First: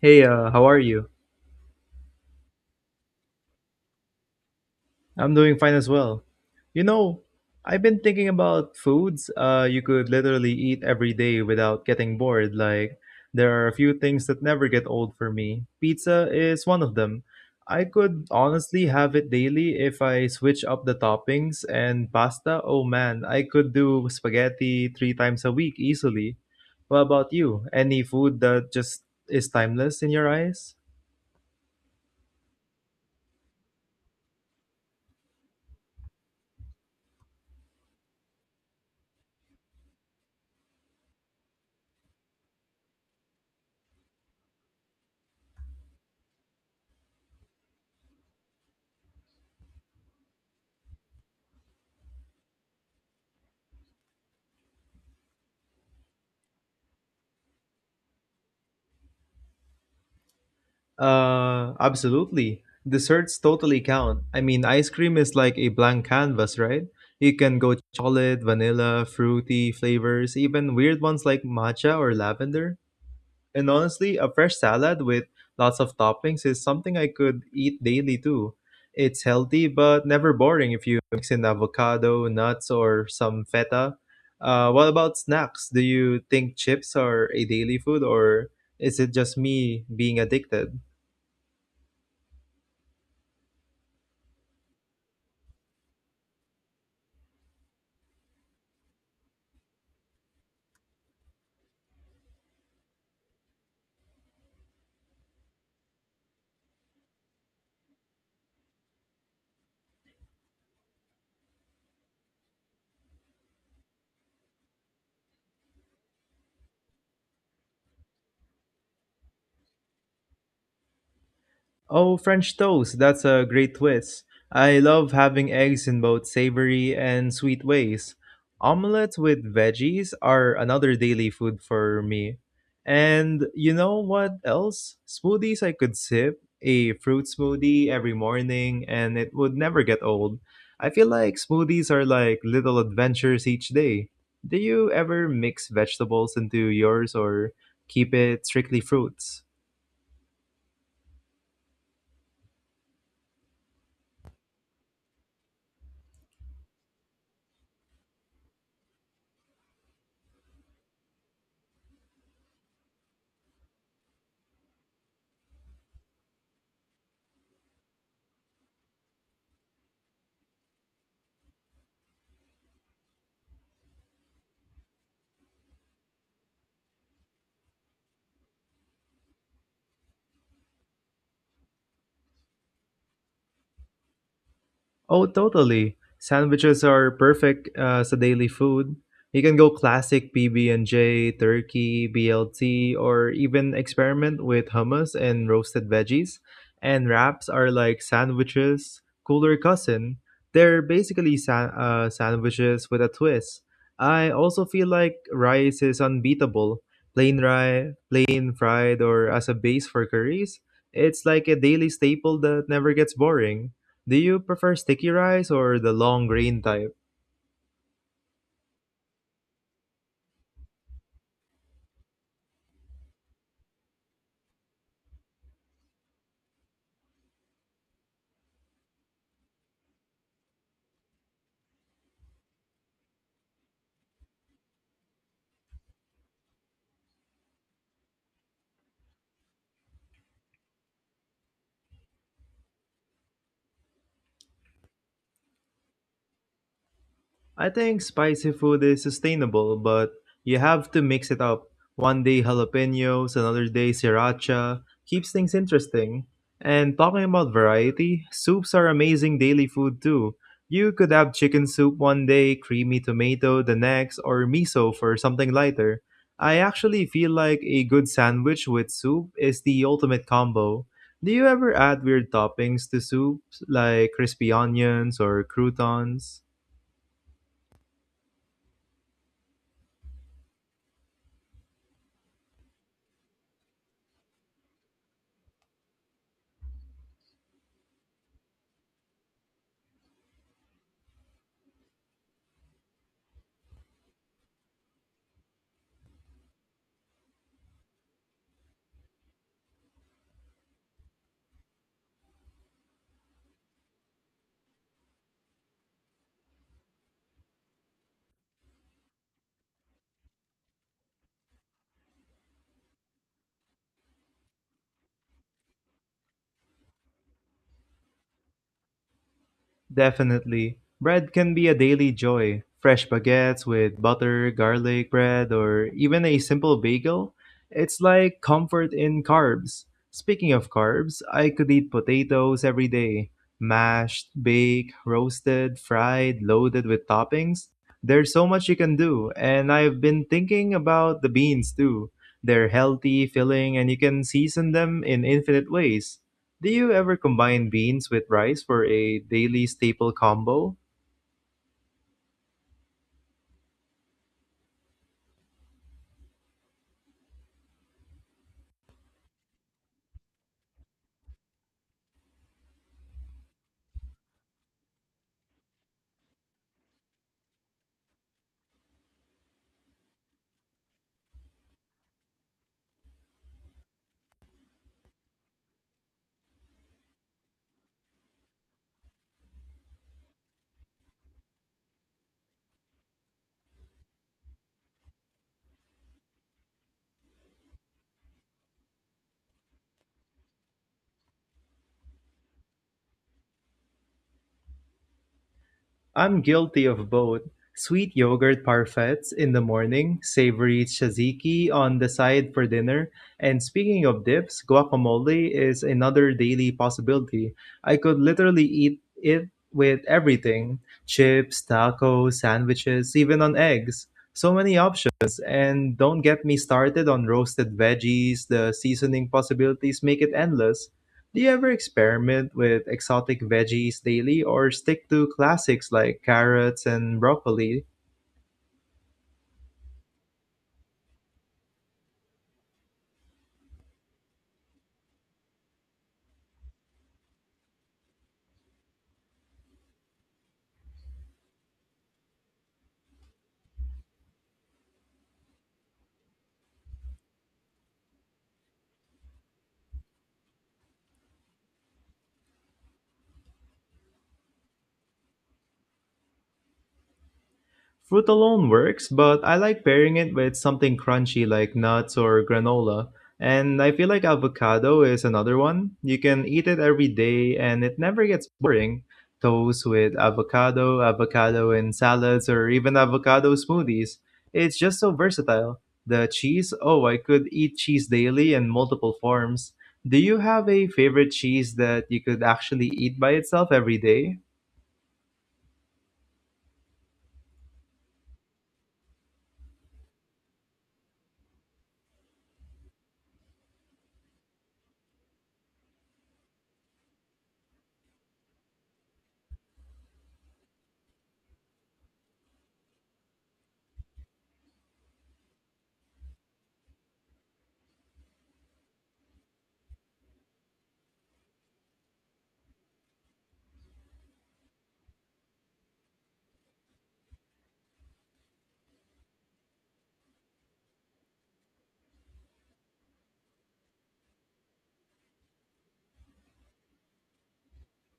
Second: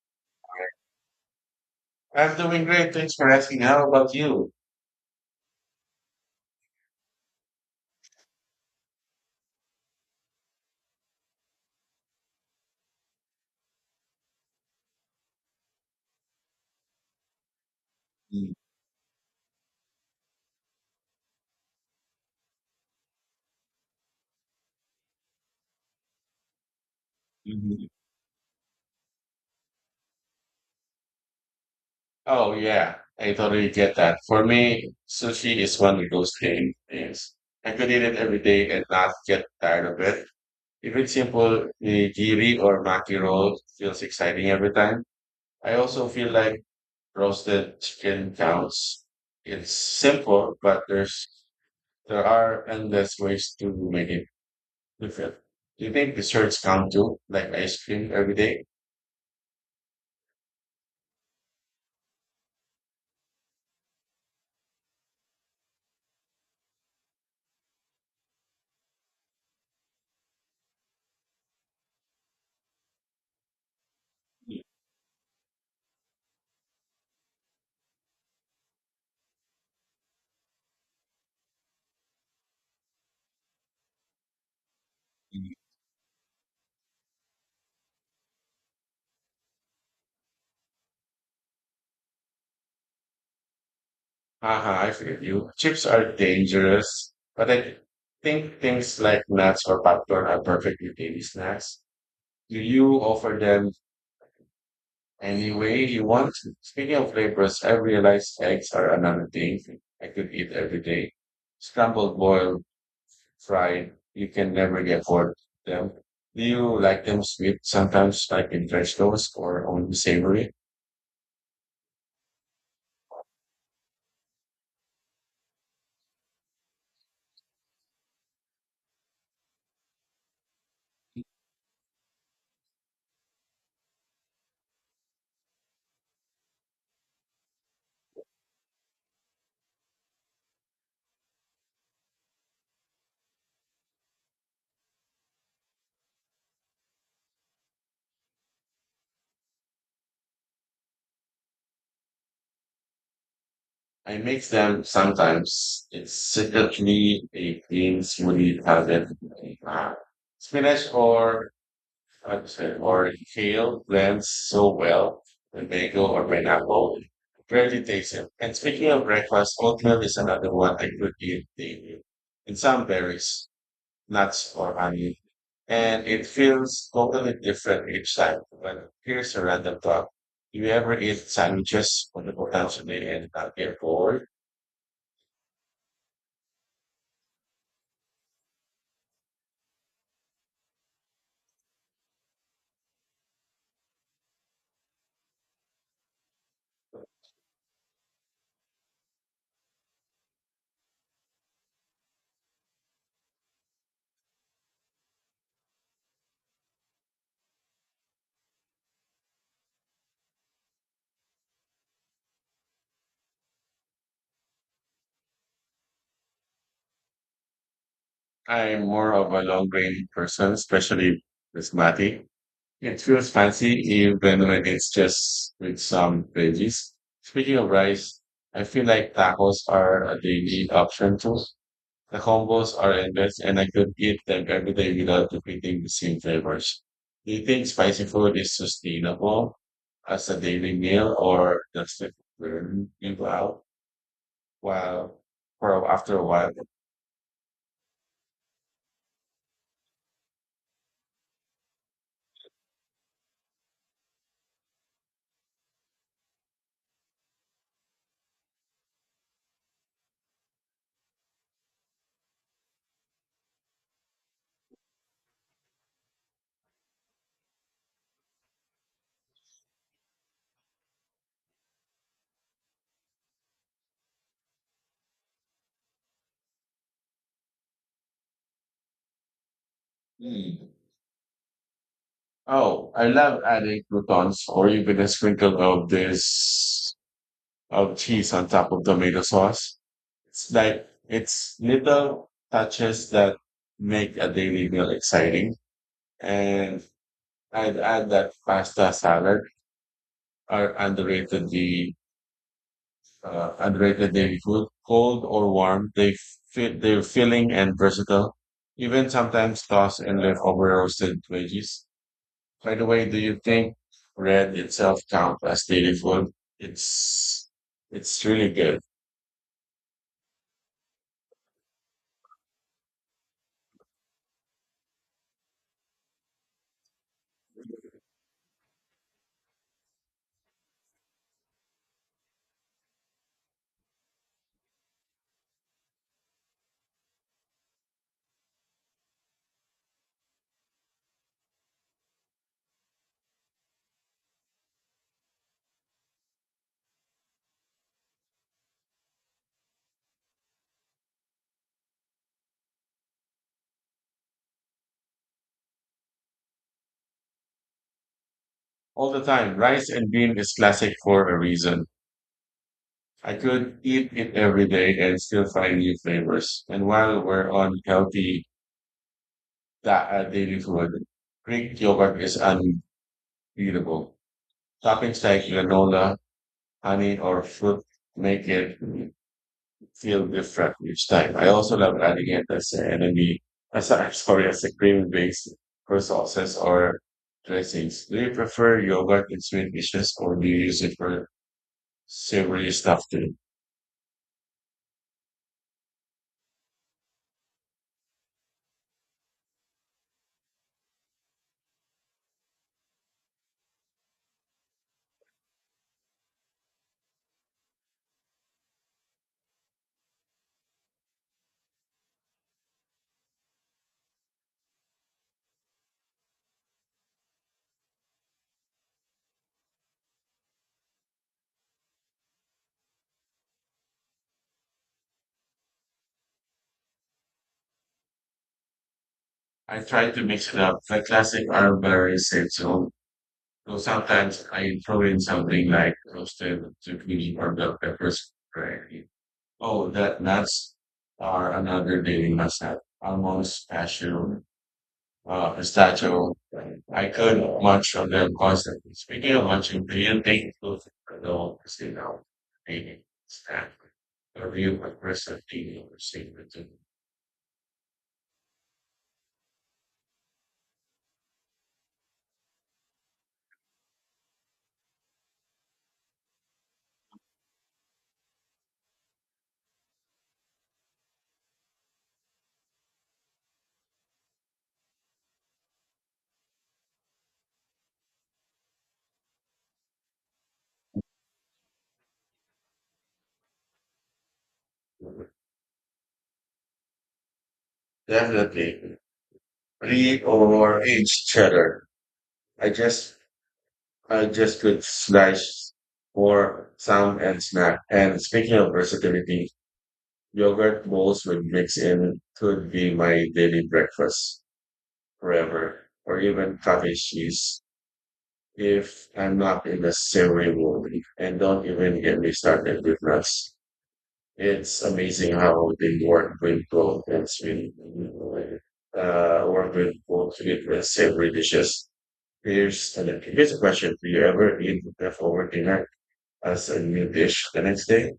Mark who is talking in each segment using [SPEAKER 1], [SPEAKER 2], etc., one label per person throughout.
[SPEAKER 1] Hey, how are you?
[SPEAKER 2] I'm doing great. Thanks for asking. How about you?
[SPEAKER 1] I'm doing fine as well. You know, I've been thinking about foods you could literally eat every day without getting bored. Like, there are a few things that never get old for me. Pizza is one of them. I could
[SPEAKER 2] Mm,
[SPEAKER 1] honestly have it daily if I switch up the toppings and pasta. Oh man, I could do spaghetti three times a week easily. What about you?
[SPEAKER 2] mhm.
[SPEAKER 1] Any food that just is timeless in your eyes?
[SPEAKER 2] Oh yeah, I totally get that. For me, sushi is one of those things. I could eat it every day and not get tired of it. Even simple nigiri or maki roll feels exciting every time. I also feel like roasted chicken counts. It's simple, but there are endless ways to make it different. Do you think desserts count too, like ice cream every day?
[SPEAKER 1] Absolutely. Desserts totally count. I mean, ice cream is like a blank canvas, right? You can go chocolate, vanilla, fruity flavors, even weird ones like matcha or lavender. And honestly, a fresh salad with lots of toppings is something I could eat daily too. It's healthy but never boring if you mix in avocado, nuts, or some feta. What about snacks? Do you think chips are a daily food or is it just me being addicted?
[SPEAKER 2] I feel you. Chips are dangerous, but I think things like nuts or popcorn are perfectly daily snacks. Do you offer them any way you want? Speaking of flavors, I realized eggs are another thing I could eat every day. Scrambled, boiled, fried, you can never get bored of them. Do you like them sweet sometimes, like in French toast, or only savory?
[SPEAKER 1] Oh, French toast, that's a great twist. I love having eggs in both savory and sweet ways. Omelets with veggies are another daily food for me. And you know what else? Smoothies I could sip, a fruit smoothie every morning, and it would never get old. I feel like smoothies are like little adventures each day. Do you ever mix vegetables into yours or keep it strictly fruits?
[SPEAKER 2] I make them sometimes. It's secretly a clean smoothie habit. Uh, Spinach or how to say or kale blends so well with mango or pineapple. Really takes it. And speaking of breakfast, oatmeal is another one I could eat daily. And some berries, nuts or honey. And it feels totally different each time. But here's a random thought. Do you ever eat sandwiches on the potentially and not get bored?
[SPEAKER 1] Oh, totally. Sandwiches are perfect as a daily food. You can go classic PB and J, turkey, BLT, or even experiment with hummus and roasted veggies. And wraps are like sandwiches, cooler cousin. They're basically sandwiches with a twist. I also feel like rice is unbeatable. Plain rice, plain fried, or as a base for curries. It's like a daily staple that never gets boring. Do you prefer sticky rice or the long grain type?
[SPEAKER 2] I'm more of a long grain person, especially basmati. It feels fancy even when it's just with some veggies. Speaking of rice, I feel like tacos are a daily option too. The combos are endless and I could eat them every day without repeating the same flavors. Do you think spicy food is sustainable as a daily meal or does it burn you out while for after a while?
[SPEAKER 1] I think spicy food is sustainable, but you have to mix it up. One day jalapenos, another day sriracha. Keeps things interesting. And talking about variety, soups are amazing daily food too. You could have chicken soup one day, creamy tomato the next, or miso for something lighter. I actually feel like a good sandwich with soup is the ultimate combo. Do you ever add weird toppings to soups like crispy onions or croutons?
[SPEAKER 2] Hmm. Oh, I love adding croutons or even a sprinkle of this of cheese on top of tomato sauce. It's little touches that make a daily meal exciting. And I'd add that pasta salad are underrated daily food, cold or warm. They're filling and versatile. Even sometimes tossed in leftover roasted veggies. By the way, do you think bread itself counts as daily food? It's it's really good
[SPEAKER 1] Definitely. Bread can be a daily joy. Fresh baguettes with butter, garlic bread, or even a simple bagel. It's like comfort in carbs. Speaking of carbs, I could eat potatoes every day. Mashed, baked, roasted, fried, loaded with toppings. There's so much you can do, and I've been thinking about the beans too. They're healthy, filling, and you can season them in infinite ways. Do you ever combine beans with rice for a daily staple combo?
[SPEAKER 2] all the time. Rice and bean is classic for a reason. I could eat it every day and still find new flavors. And while we're on healthy daily food, Greek yogurt is unbeatable. Toppings like granola, honey, or fruit make it feel different each time. I also love adding it as an enemy, sorry, as a cream based for sauces or dressings. Do you prefer yogurt in sweet dishes or do you use it for savory stuff too?
[SPEAKER 1] I'm guilty of both. Sweet yogurt parfaits in the morning, savory tzatziki on the side for dinner, and speaking of dips, guacamole is another daily possibility. I could literally eat it with everything: chips, tacos, sandwiches, even on eggs. So many options, and don't get me started on roasted veggies, the seasoning possibilities make it endless. Do you ever experiment with exotic veggies daily or stick to classics like carrots and broccoli?
[SPEAKER 2] I try to mix it up. The classic are very sensual. So sometimes I throw in something like roasted zucchini or bell peppers. Gravy. Oh, that nuts are another daily must have. Almost passion pistachio. I could munch on them constantly. Speaking of munching, do you think food could all see now? Maybe snack. A real aggressive eating or secret.
[SPEAKER 1] Fruit alone works, but I like pairing it with something crunchy like nuts or granola. And I feel like avocado is another one. You can eat it every day and it never gets boring. Toast with avocado, avocado in salads, or even avocado smoothies. It's just so versatile. The cheese, oh, I could eat cheese daily in multiple forms. Do you have a favorite cheese that you could actually eat by itself every day?
[SPEAKER 2] Definitely. Pre or aged cheddar. I just, I just could slice for sound and snack. And speaking of versatility, yogurt bowls with mix in could be my daily breakfast forever, or even cottage cheese. If I'm not in the same world. And don't even get me started with nuts. It's amazing how they work with both work with both sweet and savory dishes. Here's a question. Do you ever eat leftover dinner as a new dish the next day?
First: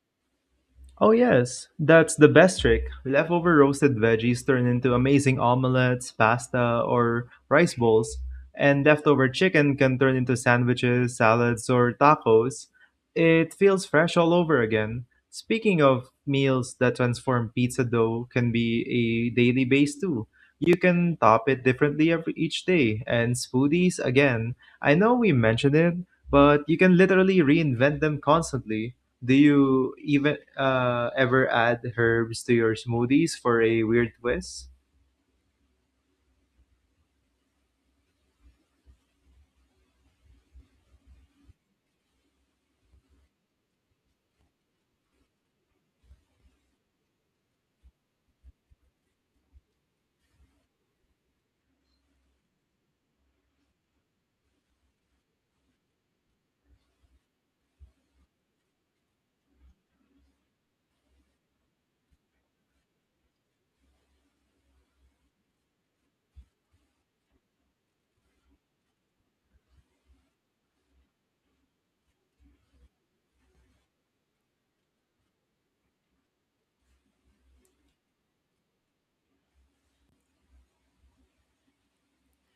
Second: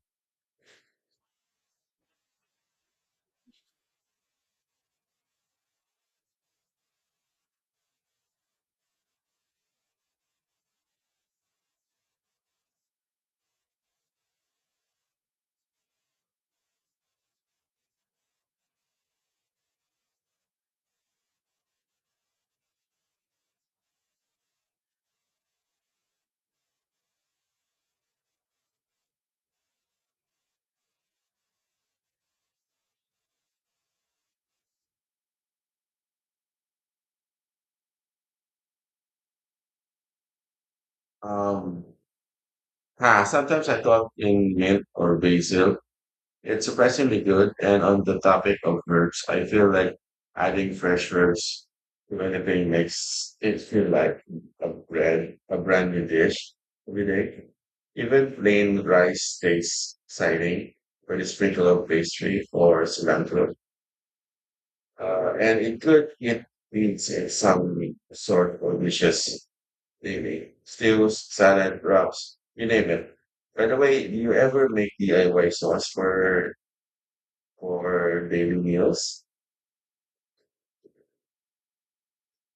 [SPEAKER 1] Oh, yes, that's the best trick. Leftover roasted veggies turn into amazing omelets, pasta, or rice bowls. And leftover chicken can turn into sandwiches, salads, or tacos. It feels fresh all over again. Speaking of meals that transform, pizza dough can be a daily base too. You can top it differently every, each day. And smoothies, again, I know we mentioned it, but you can literally reinvent them constantly. Do you even ever add herbs to your smoothies for a weird twist?
[SPEAKER 2] Um, Sometimes I thought in mint or basil. It's surprisingly good. And on the topic of verbs, I feel like adding fresh verbs to anything makes it feel like a brand new dish every day. Even plain rice tastes exciting with a sprinkle of pastry or cilantro. And it could eat beans in some sort of dishes, maybe stews, salad, wraps, you name it. By the way, do you ever make DIY sauce for daily meals.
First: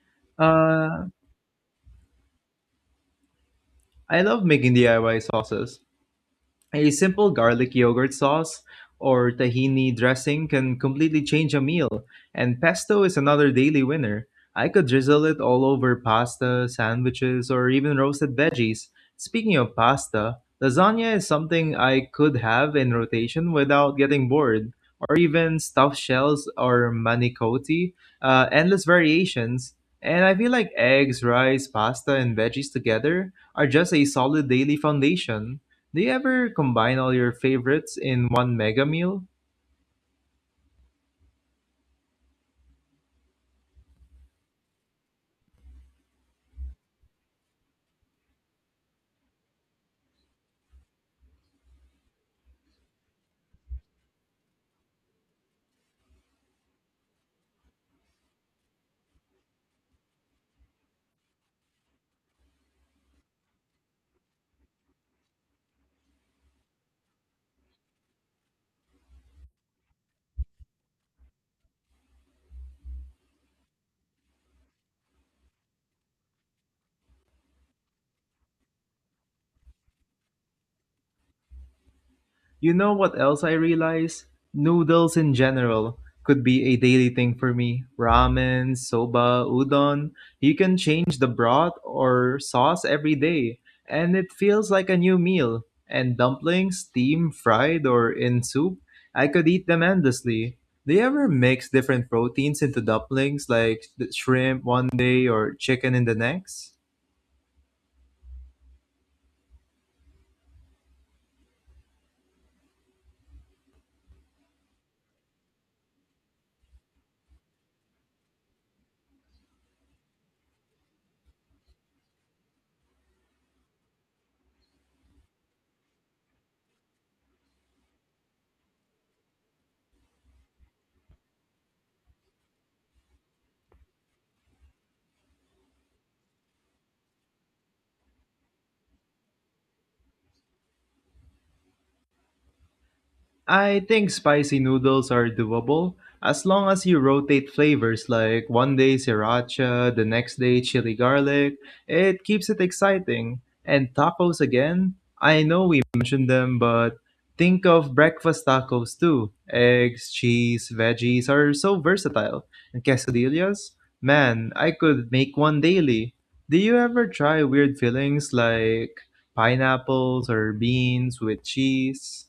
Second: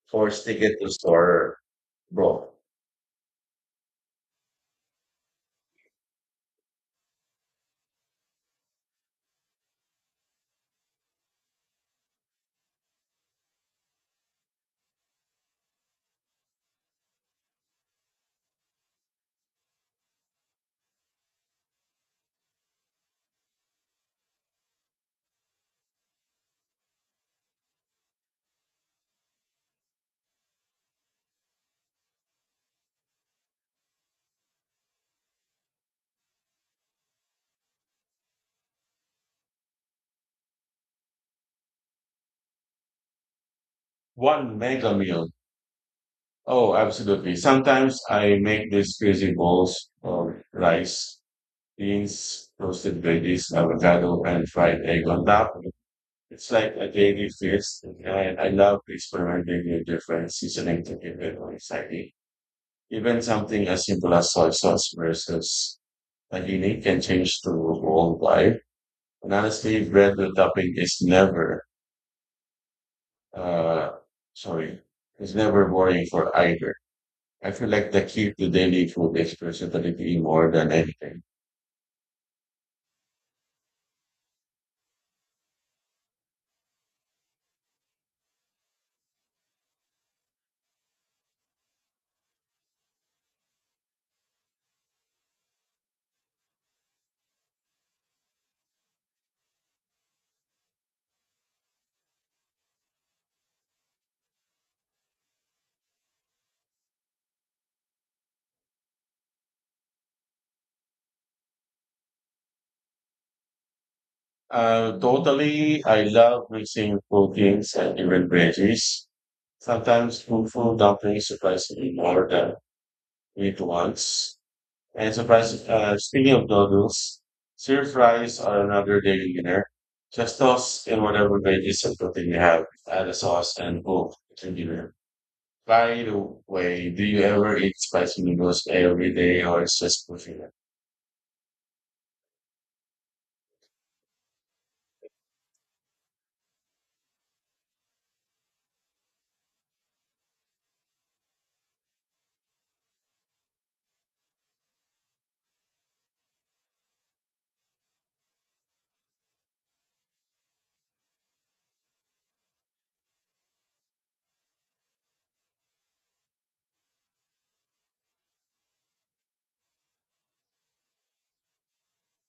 [SPEAKER 2] Force ticket to
[SPEAKER 1] Uh,
[SPEAKER 2] store, bro.
[SPEAKER 1] I love making DIY sauces, a simple garlic yogurt sauce or tahini dressing can completely change a meal, and pesto is another daily winner. I could drizzle it all over pasta, sandwiches, or even roasted veggies. Speaking of pasta, lasagna is something I could have in rotation without getting bored, or even stuffed shells or manicotti, endless variations. And I feel like eggs, rice, pasta, and veggies together are just a solid daily foundation. Do you ever combine all your favorites in one mega meal?
[SPEAKER 2] One mega meal. Oh, absolutely. Sometimes I make these crazy bowls of rice, beans, toasted veggies, avocado, and fried egg on top. It's like a daily feast, and I love experimenting with different seasoning to keep it more exciting. Even something as simple as soy sauce versus tahini can change the whole vibe. And honestly, bread with topping is never uh, sorry, it's never boring for either. I feel like the key to daily food is versatility more than anything.
[SPEAKER 1] You know what else I realize? Noodles in general could be a daily thing for me. Ramen, soba, udon. You can change the broth or sauce every day, and it feels like a new meal. And dumplings, steamed, fried, or in soup, I could eat them endlessly. Do you ever mix different proteins into dumplings, like the shrimp one day or chicken in the next?
[SPEAKER 2] Totally, I love mixing proteins and even veggies. Sometimes fufu dumplings surprise me more than meat ones. And speaking of noodles, stir fries are another daily dinner. Just toss in whatever veggies and protein you have, add a sauce and boom, it's a dinner. By the way, do you ever eat spicy noodles every day or it's just for
[SPEAKER 1] I think spicy noodles are doable as long as you rotate flavors, like one day sriracha, the next day chili garlic. It keeps it exciting. And tacos again? I know we mentioned them, but think of breakfast tacos too. Eggs, cheese, veggies are so versatile. And quesadillas? Man, I could make one daily. Do you ever try weird fillings like pineapples or beans with cheese?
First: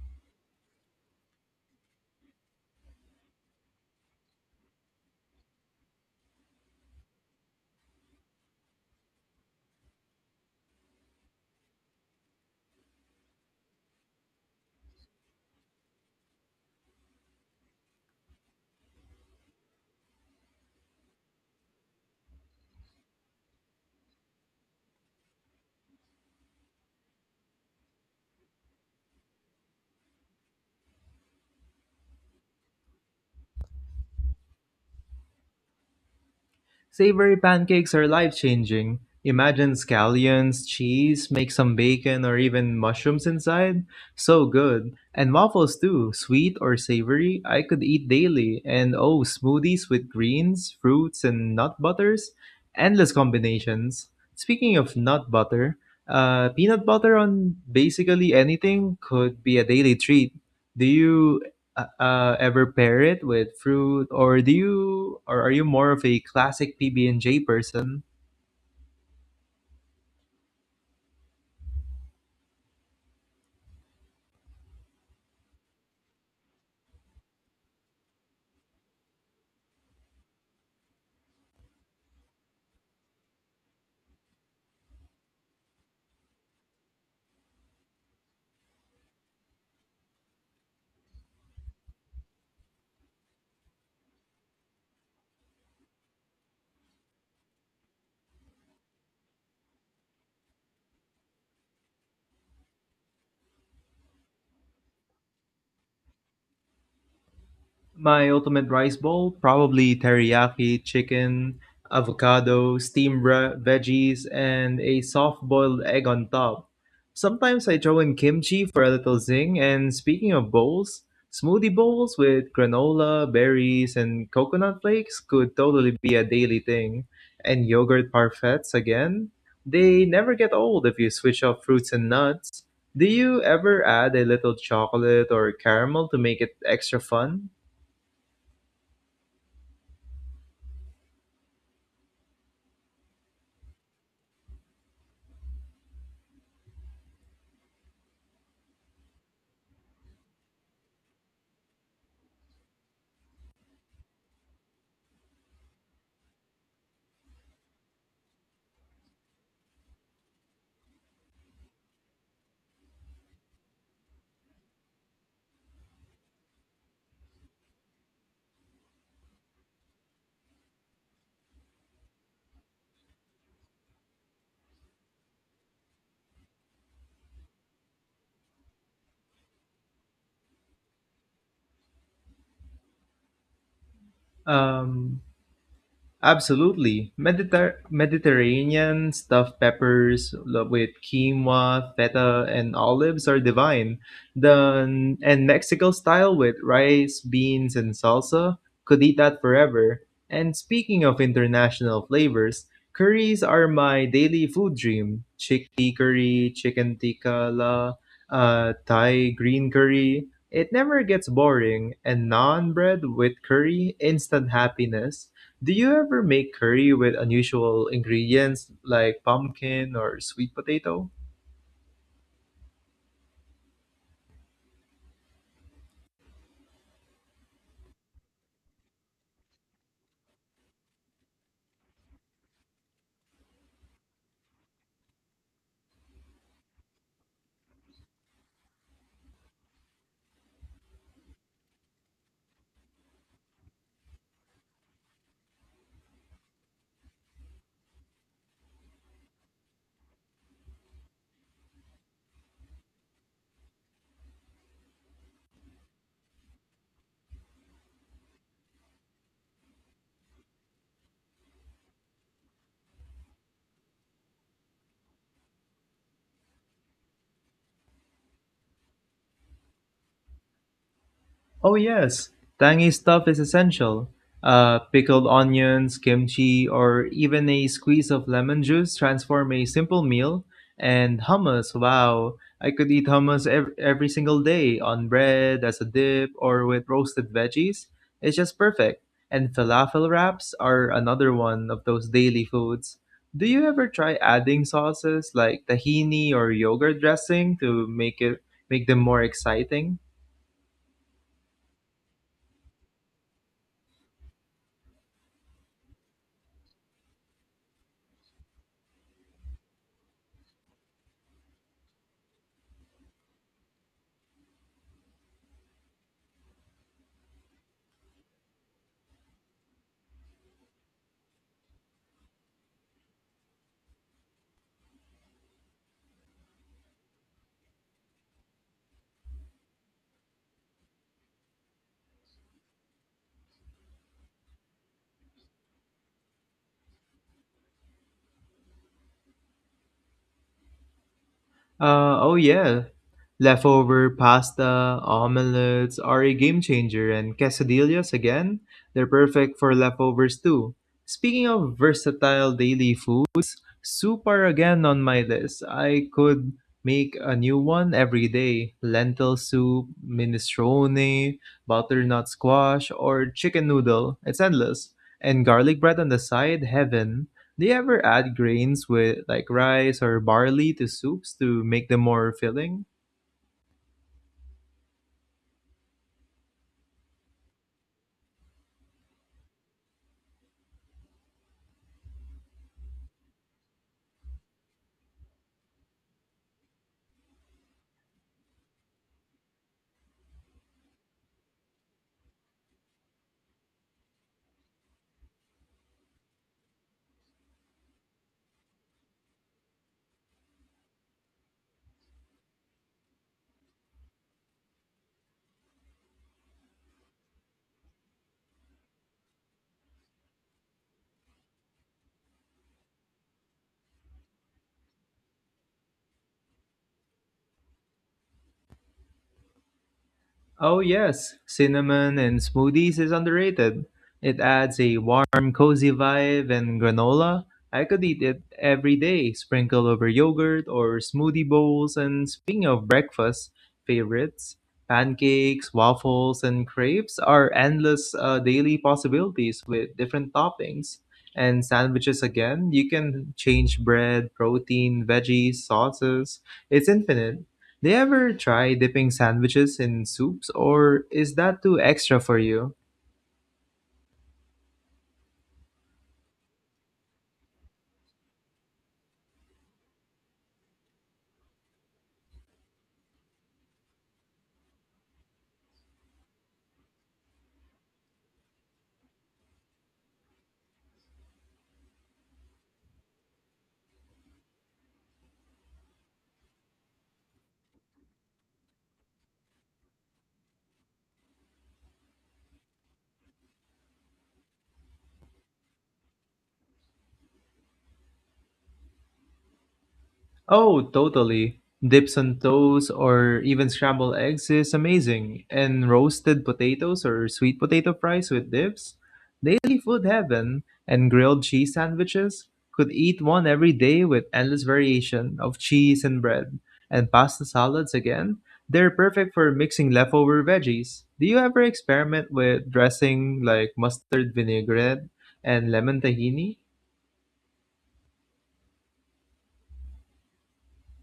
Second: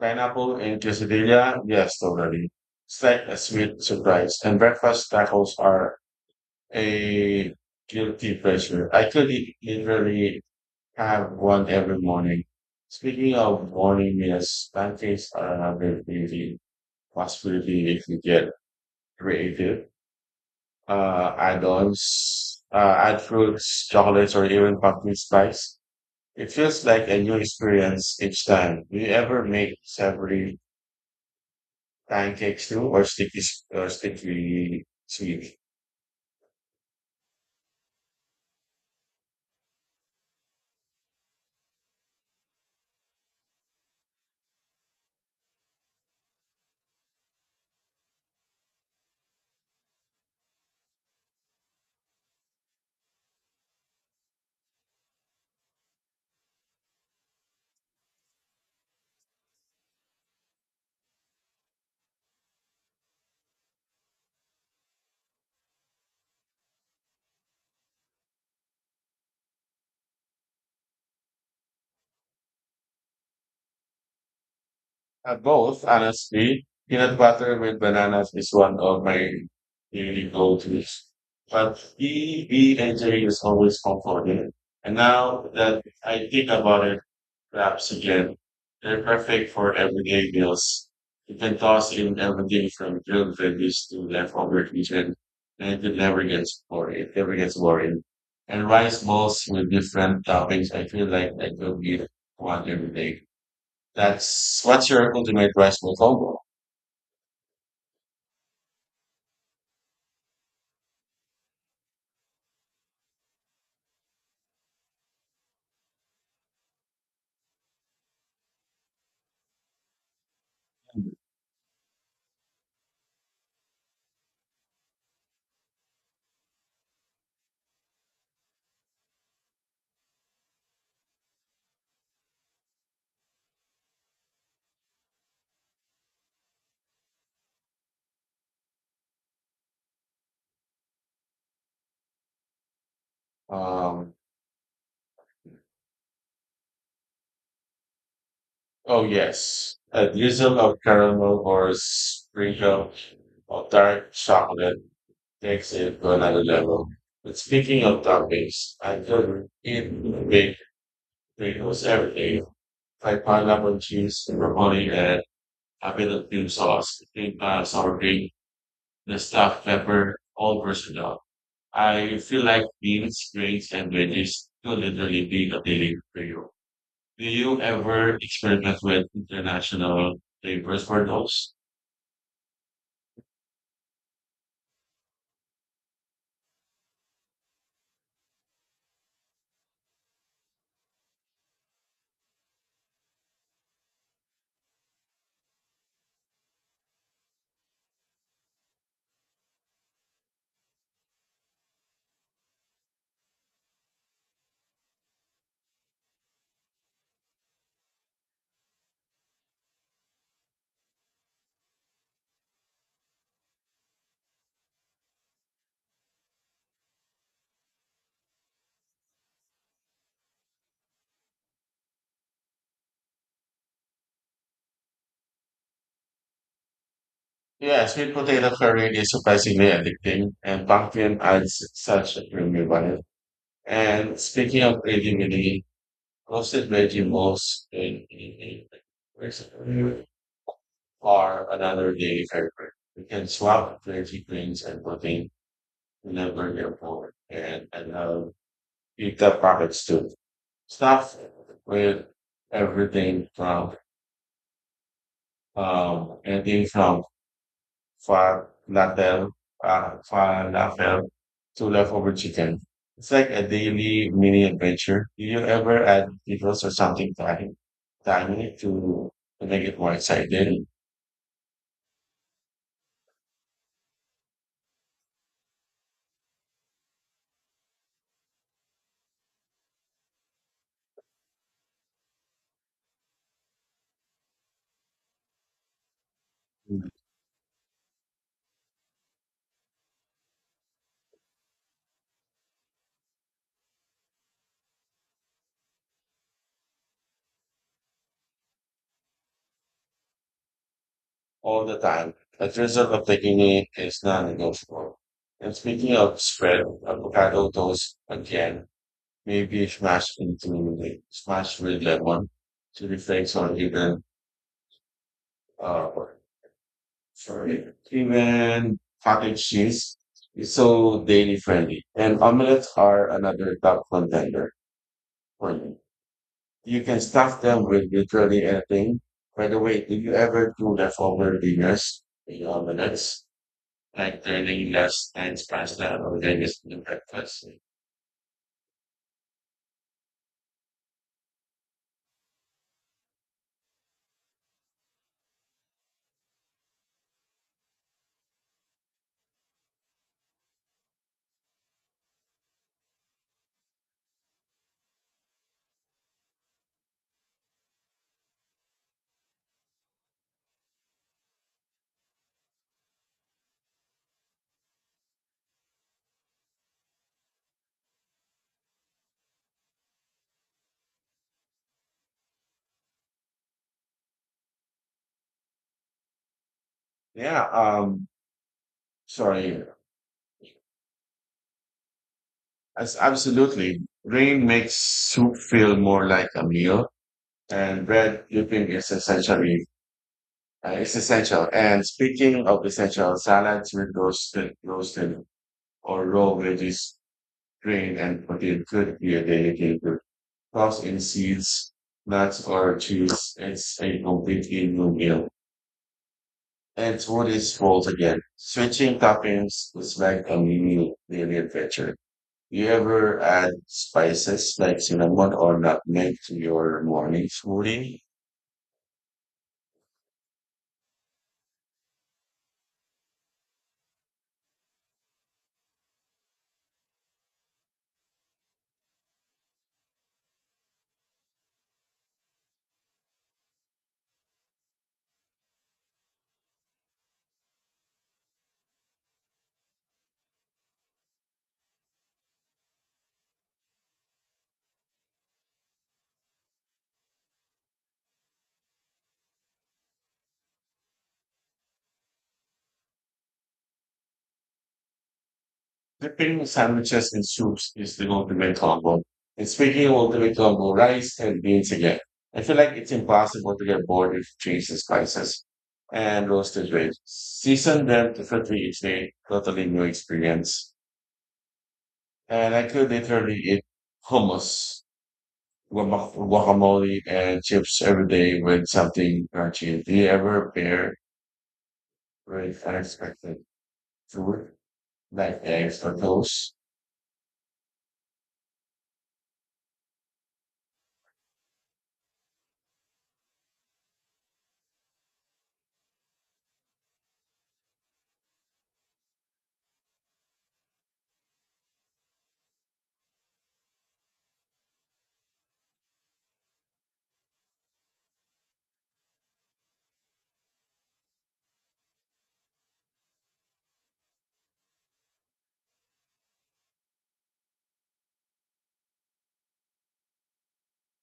[SPEAKER 2] Pineapple and quesadilla? Yes, totally. It's like a sweet surprise. And breakfast tacos are a guilty pleasure. I could literally have one every morning. Speaking of morning meals, pancakes are another really possibility if you get creative. Add fruits, chocolates, or even pumpkin spice. It feels like a new experience each time. Do you ever make savory pancakes too, or sticky sweet?
[SPEAKER 1] Savory pancakes are life-changing. Imagine scallions, cheese, make some bacon or even mushrooms inside. So good. And waffles too, sweet or savory, I could eat daily. And oh, smoothies with greens, fruits, and nut butters. Endless combinations. Speaking of nut butter, peanut butter on basically anything could be a daily treat. Do you ever pair it with fruit, or do you, or are you more of a classic PB and J person?
[SPEAKER 2] Both, honestly. Peanut butter with bananas is one of my really go-tos. But EB engineering is always comforting. And now that I think about it, wraps again. They're perfect for everyday meals. You can toss in everything from grilled veggies to leftover chicken, and It never gets boring. And rice balls with different toppings. I feel like I could eat one every day. That's what's your ultimate rice bowl combo?
[SPEAKER 1] My ultimate rice bowl, probably teriyaki chicken, avocado, steamed veggies, and a soft-boiled egg on top. Sometimes I throw in kimchi for a little zing. And speaking of bowls, smoothie bowls with granola, berries, and coconut flakes could totally be a daily thing. And yogurt parfaits again. They never get old if you switch up fruits and nuts. Do you ever add a little chocolate or caramel to make it extra fun?
[SPEAKER 2] Um, oh yes, a drizzle of caramel or sprinkle or dark chocolate takes it to another level. But speaking of toppings, I could eat big potatoes every day. I pineapple juice, pepperoni, and a bit of cream sauce, cream sour cream, the stuffed pepper, all versatile. I feel like beans, grains, and veggies could literally be a daily for you. Do you ever experiment with international flavors for those?
[SPEAKER 1] um, Absolutely. Mediterranean stuffed peppers with quinoa, feta, and olives are divine. The and Mexican style with rice, beans, and salsa, could eat that forever. And speaking of international flavors, curries are my daily food dream. Chickpea curry, chicken tikka Thai green curry. It never gets boring, and naan bread with curry, instant happiness. Do you ever make curry with unusual ingredients like pumpkin or sweet potato?
[SPEAKER 2] Yeah, sweet potato curry is surprisingly addicting, and pumpkin adds such a creamy vibe. And speaking of creativity, roasted vegetables are another daily favorite. You can swap veggie greens and protein whenever you're bored, and I love pizza products too. Stuff with everything from um anything from for Natal, falafel, tuna leftover chicken. It's like a daily mini adventure. Do you ever add details or something tiny to make it more exciting?
[SPEAKER 1] Oh, yes, tangy stuff is essential. Pickled onions, kimchi, or even a squeeze of lemon juice transform a simple meal. And hummus, wow, I could eat hummus every single day on bread, as a dip, or with roasted veggies. It's just perfect. And falafel wraps are another one of those daily foods. Do you ever try adding sauces like tahini or yogurt dressing to make them more exciting?
[SPEAKER 2] All the time. The thrill of taking it is non-negotiable. And speaking of spread, avocado toast again, maybe smashed with lemon, chili flakes, or even uh, Sorry. Even cottage cheese is so daily friendly, and omelets are another top contender for me. You can stuff them with literally anything. By the way, do you ever do leftover dinners in omelets, like turning last night's pasta or dinner's in breakfast?
[SPEAKER 1] Oh yeah. Leftover pasta omelets are a game changer, and quesadillas again, they're perfect for leftovers too. Speaking of versatile daily food, soup are again on my list. I could make a new one every day. Lentil soup, minestrone, butternut squash, or chicken noodle. It's endless. And garlic bread on the side, heaven. Do you ever add grains with like rice or barley to soups to make them more filling?
[SPEAKER 2] Yeah, sorry. As Absolutely. Rain makes soup feel more like a meal, and bread dipping is essentially it's essential. And speaking of essential, salads with roasted or raw veggies, grain, and protein could be a daily favorite. Toss in seeds, nuts, or cheese. It's a complete evening meal. And what is again. Switching toppings is like a mini daily adventure. You ever add spices like cinnamon or nutmeg to your morning smoothie?
[SPEAKER 1] Oh, yes, cinnamon and smoothies is underrated. It adds a warm, cozy vibe, and granola. I could eat it every day, sprinkle over yogurt or smoothie bowls. And speaking of breakfast favorites, pancakes, waffles, and crepes are endless daily possibilities with different toppings. And sandwiches again, you can change bread, protein, veggies, sauces. It's infinite. Do you ever try dipping sandwiches in soups or is that too extra for you?
[SPEAKER 2] Dipping sandwiches in soups is the ultimate combo. And speaking of ultimate combo, rice and beans again. I feel like it's impossible to get bored if cheese and spices and roasted veggies. Season them differently each day, totally new experience. And I could literally eat hummus, guacamole, and chips every day with something crunchy. Do you ever pair with unexpected food like eggs or toast?
[SPEAKER 1] Oh, totally. Dips on toast or even scrambled eggs is amazing. And roasted potatoes or sweet potato fries with dips? Daily food heaven. And grilled cheese sandwiches? Could eat one every day with endless variation of cheese and bread. And pasta salads again? They're perfect for mixing leftover veggies. Do you ever experiment with dressing like mustard vinaigrette and lemon tahini?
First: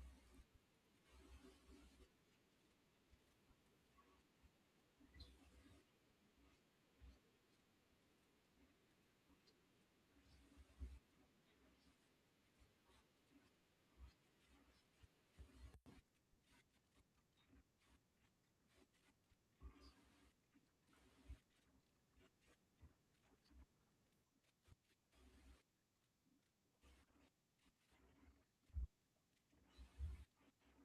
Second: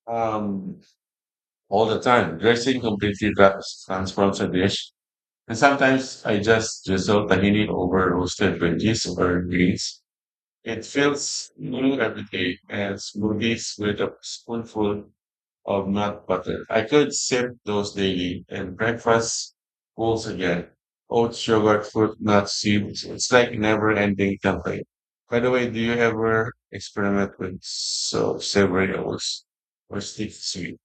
[SPEAKER 2] Um, all the time. Dressing completely transforms a dish. And sometimes I just drizzle tahini over roasted veggies or greens. It feels new every day and smoothies with a spoonful of nut butter. I could sip those daily and breakfast goals again. Oats, yogurt, fruit, nuts, seeds. It's like never ending campaign. By the way, do you ever experiment with so savory oats or stick to sweet?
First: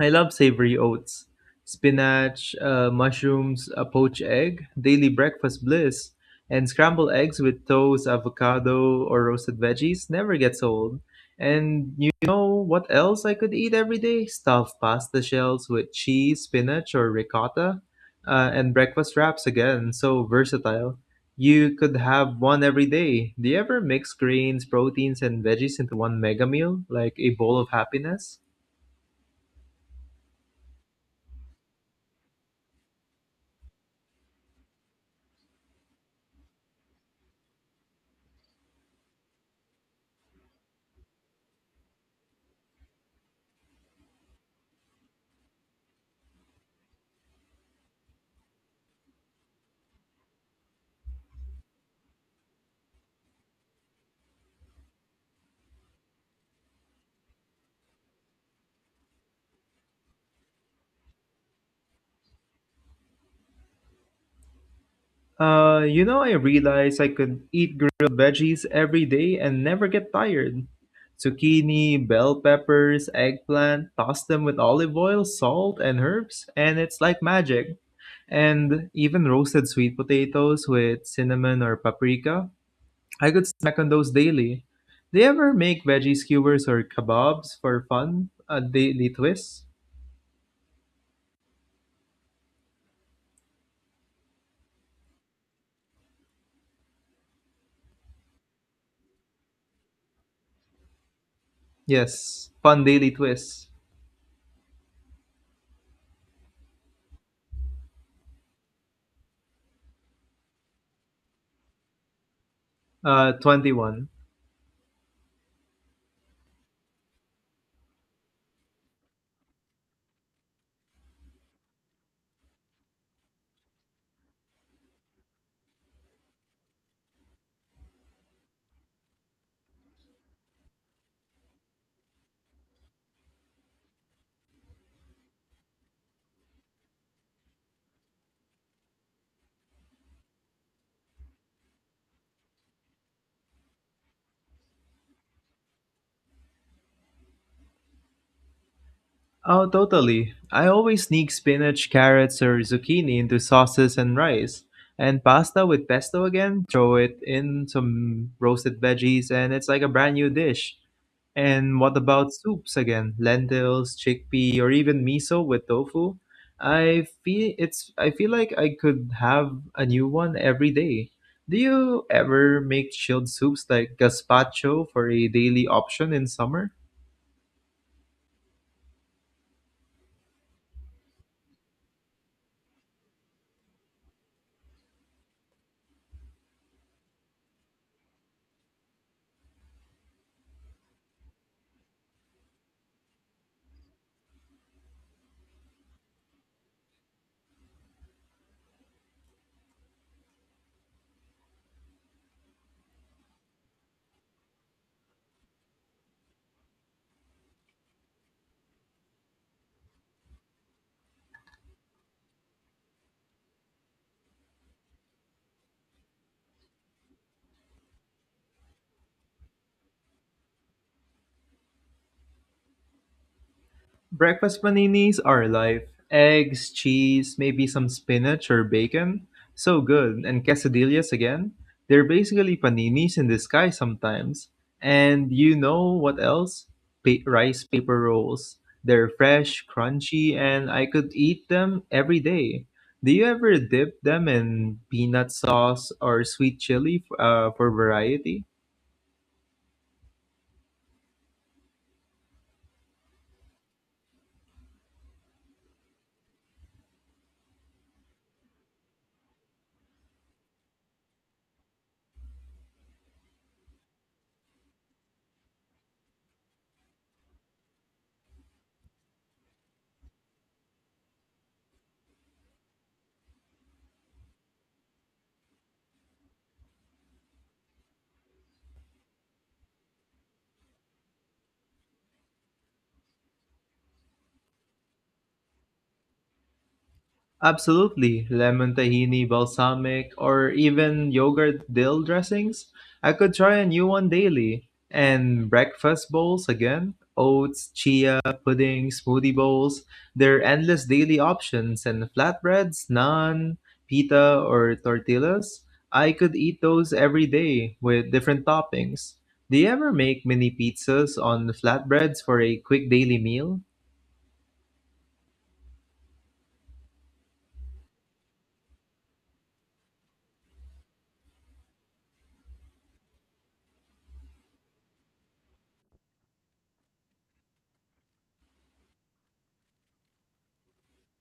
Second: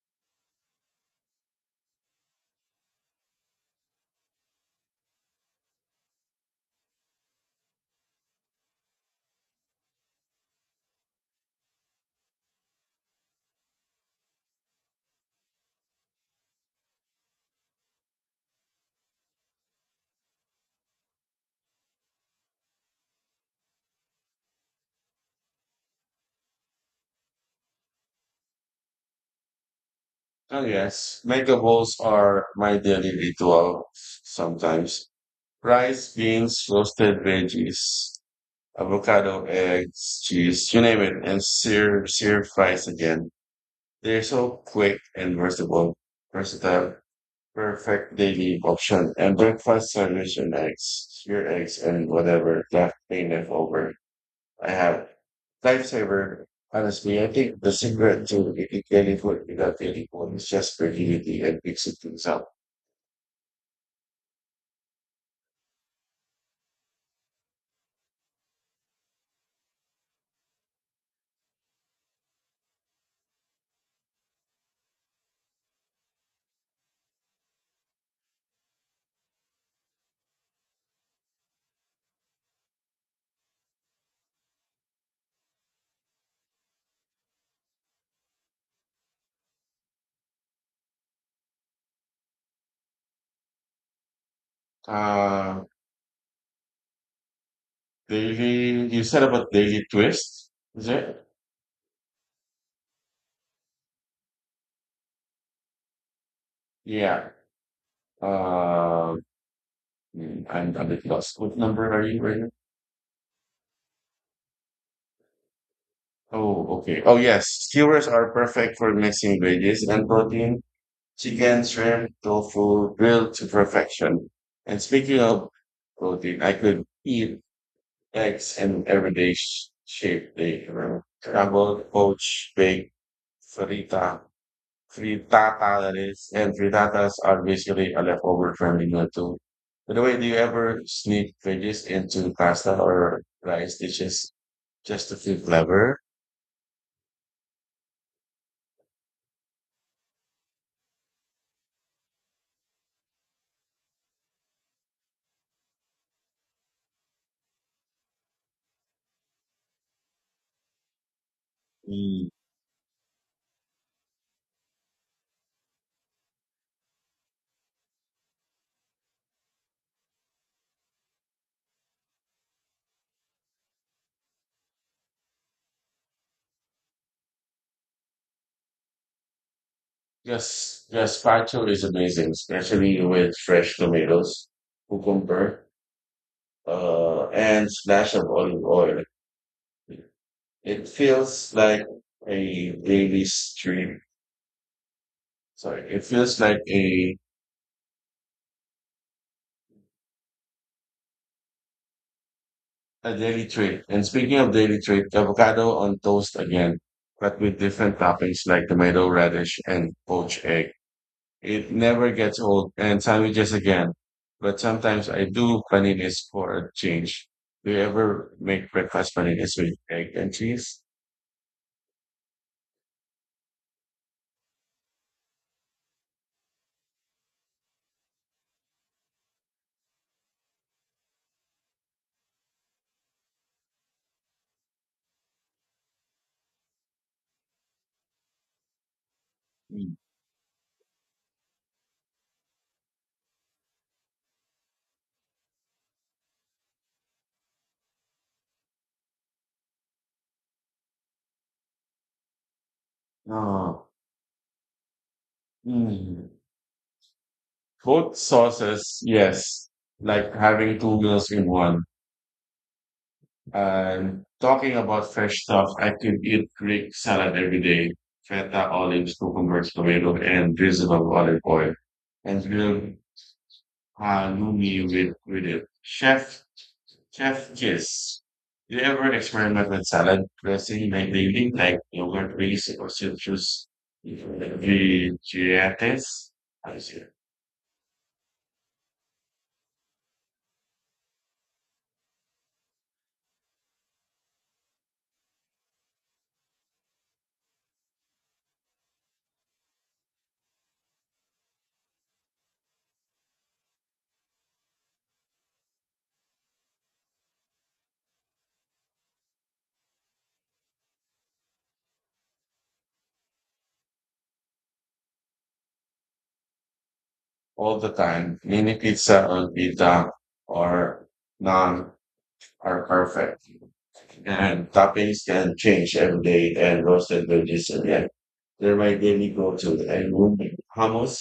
[SPEAKER 1] I love savory oats. Spinach, mushrooms, a poached egg, daily breakfast bliss, and scrambled eggs with toast, avocado, or roasted veggies never gets old. And you know what else I could eat every day? Stuffed pasta shells with cheese, spinach, or ricotta, and breakfast wraps again. So versatile. You could have one every day. Do you ever mix grains, proteins, and veggies into one mega meal, like a bowl of happiness?
[SPEAKER 2] Oh yes, mega bowls are my daily ritual sometimes. Rice, beans, roasted veggies, avocado, eggs, cheese, you name it, and sear fries again. They're so quick and versatile, perfect daily option. And breakfast sandwich and eggs, your eggs and whatever left over. I have. Lifesaver, honestly, I think the secret to eating daily food without daily full is just creativity and mixing things up.
[SPEAKER 1] I realized I could eat grilled veggies every day and never get tired. Zucchini, bell peppers, eggplant, toss them with olive oil, salt, and herbs, and it's like magic. And even roasted sweet potatoes with cinnamon or paprika, I could snack on those daily. Do you ever make veggie skewers or kebabs for fun? A daily twist?
[SPEAKER 2] Uh, daily, you said about daily twist, is it?
[SPEAKER 1] Yes, fun daily twist.
[SPEAKER 2] Yeah. Uh, I'm a bit lost. What number are you right now?
[SPEAKER 1] 21.
[SPEAKER 2] Oh, okay. Oh, yes. Skewers are perfect for mixing veggies and protein, chicken, shrimp, tofu, grilled to perfection. And speaking of protein, I could eat eggs in everyday shape they were. About poached, baked, frita, frittata that is, and frittatas are basically a leftover from England too. By the way, do you ever sneak veggies into pasta or rice dishes just to feel clever?
[SPEAKER 1] Oh, totally. I always sneak spinach, carrots, or zucchini into sauces and rice. And pasta with pesto again, throw it in some roasted veggies, and it's like a brand new dish. And what
[SPEAKER 2] Mm.
[SPEAKER 1] about soups again? Lentils, chickpea, or even miso with tofu? I feel like I could have a new one every day. Do you ever make chilled soups like gazpacho for a daily option in summer?
[SPEAKER 2] Gazpacho is amazing, especially with fresh tomatoes, cucumber, and splash of olive oil. It feels like a daily stream. It feels like a daily treat. And speaking of daily treat, avocado on toast again, but with different toppings like tomato, radish, and poached egg. It never gets old. And sandwiches again, but sometimes I do paninis for a change. Do you ever make breakfast paninis with egg and cheese?
[SPEAKER 1] Breakfast paninis are life. Eggs, cheese, maybe some spinach or bacon. So good. And quesadillas again. They're basically paninis in disguise sometimes. And you know what else? Rice paper rolls. They're fresh,
[SPEAKER 2] Mm.
[SPEAKER 1] crunchy, and I could eat them every day. Do you ever dip them in peanut sauce or sweet chili for variety?
[SPEAKER 2] Oh, mm. Both sauces, yes. Like having two meals in one. And talking about fresh stuff, I could eat Greek salad every day, feta, olives, cucumbers, tomato, and drizzle of olive oil, and grilled halloumi with it. Chef kiss. Do you ever experiment with salad dressing like lately, like yogurt base or citrus vegetables? I see
[SPEAKER 1] Absolutely. Lemon tahini, balsamic, or even yogurt dill dressings. I could try a new one daily. And breakfast bowls again. Oats, chia, pudding, smoothie bowls. There are endless daily options. And flatbreads, naan, pita, or tortillas. I could eat those every day with different toppings. Do you ever make mini pizzas on flatbreads for a quick daily meal?
[SPEAKER 2] all the time. Mini pizza or pita or naan are perfect. And toppings can change every day and roasted veggies and egg. They're my daily go-to and room hummus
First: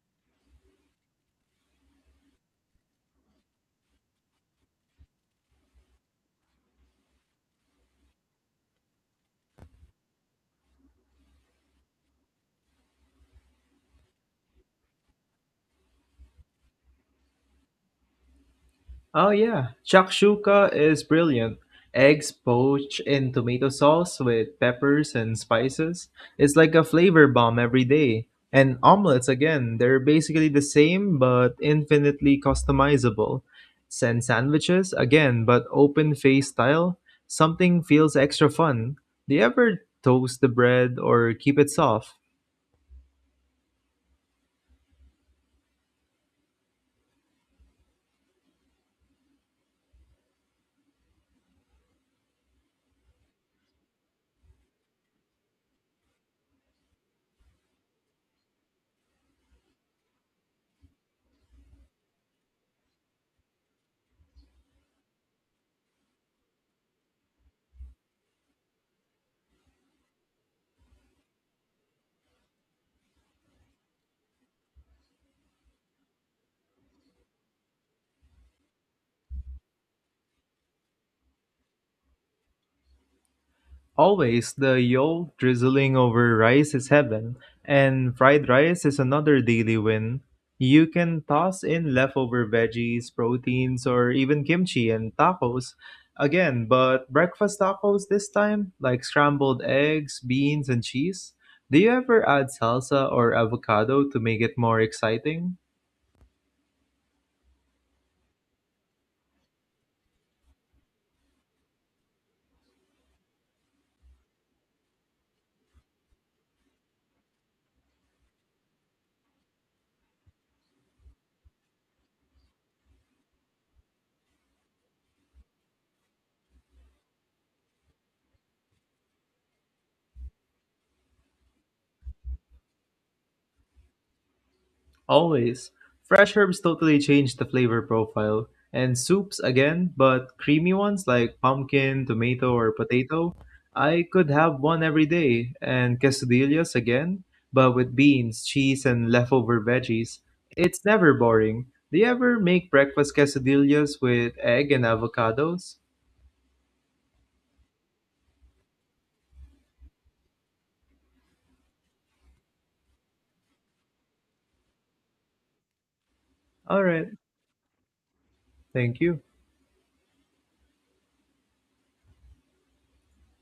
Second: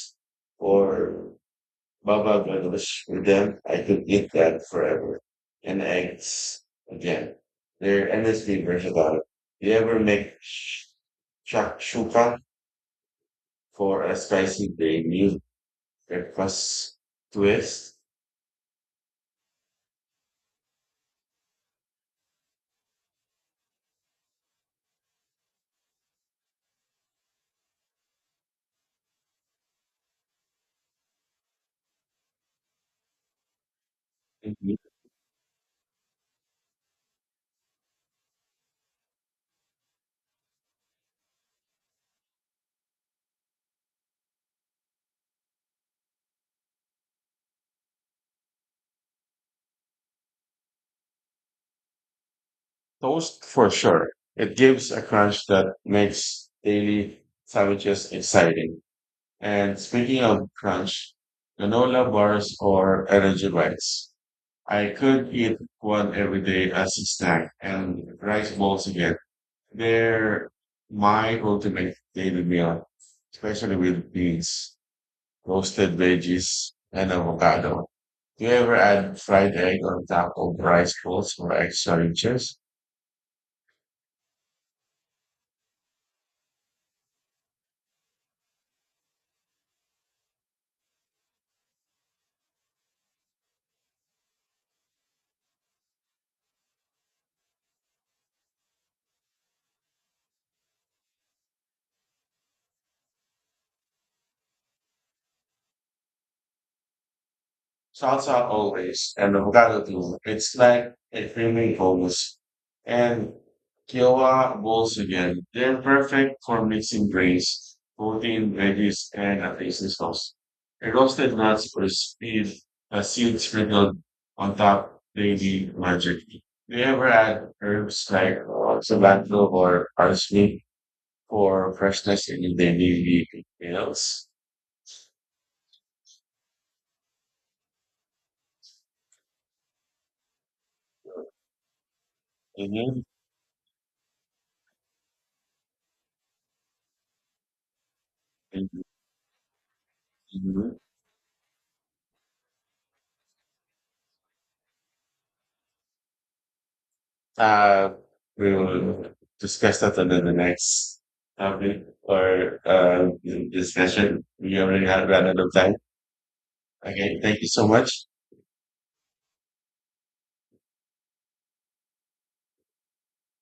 [SPEAKER 2] or baba ganoush with them. I could eat that forever. And eggs again. They're endlessly versatile. Do you ever make shakshuka for a spicy day meal breakfast twist?
[SPEAKER 1] Oh yeah, shakshuka is brilliant. Eggs poached in tomato sauce with peppers and spices. It's like a flavor bomb every day. And omelets again, they're basically the same but infinitely customizable. And
[SPEAKER 2] Mhm.
[SPEAKER 1] sandwiches again, but open face style. Something feels extra fun. Do you ever toast the bread or keep it soft?
[SPEAKER 2] Toast for sure. It gives a crunch that makes daily sandwiches exciting. And speaking of crunch, granola bars or energy bites. I could eat one every day as a snack and rice balls again. They're my ultimate daily meal, especially with beans, roasted veggies, and avocado. Do you ever add fried egg on top of rice balls for extra richness?
[SPEAKER 1] Always. The yolk drizzling over rice is heaven, and fried rice is another daily win. You can toss in leftover veggies, proteins, or even kimchi. And tacos again, but breakfast tacos this time, like scrambled eggs, beans, and cheese. Do you ever add salsa or avocado to make it more exciting?
[SPEAKER 2] Salsa always and avocado too. It's like a creamy hummus. And quinoa bowls again. They're perfect for mixing grains, protein, veggies, and a tasty sauce. A roasted nuts or speed, a seed sprinkled on top, they be magic. Do you ever add herbs like cilantro or parsley for freshness in your daily meals?
[SPEAKER 1] Always. Fresh herbs totally change the flavor profile. And soups again, but creamy ones like pumpkin, tomato, or
[SPEAKER 2] Mm-hmm.
[SPEAKER 1] potato. I could have one every day. And quesadillas again, but with beans, cheese, and leftover veggies.
[SPEAKER 2] Mm-hmm.
[SPEAKER 1] It's never boring. Do you ever make breakfast quesadillas with egg and avocados?
[SPEAKER 2] Uh, we will discuss that under the next topic or discussion. We already have run out of time.
[SPEAKER 1] Alright,
[SPEAKER 2] Okay, thank you so much.
[SPEAKER 1] thank you.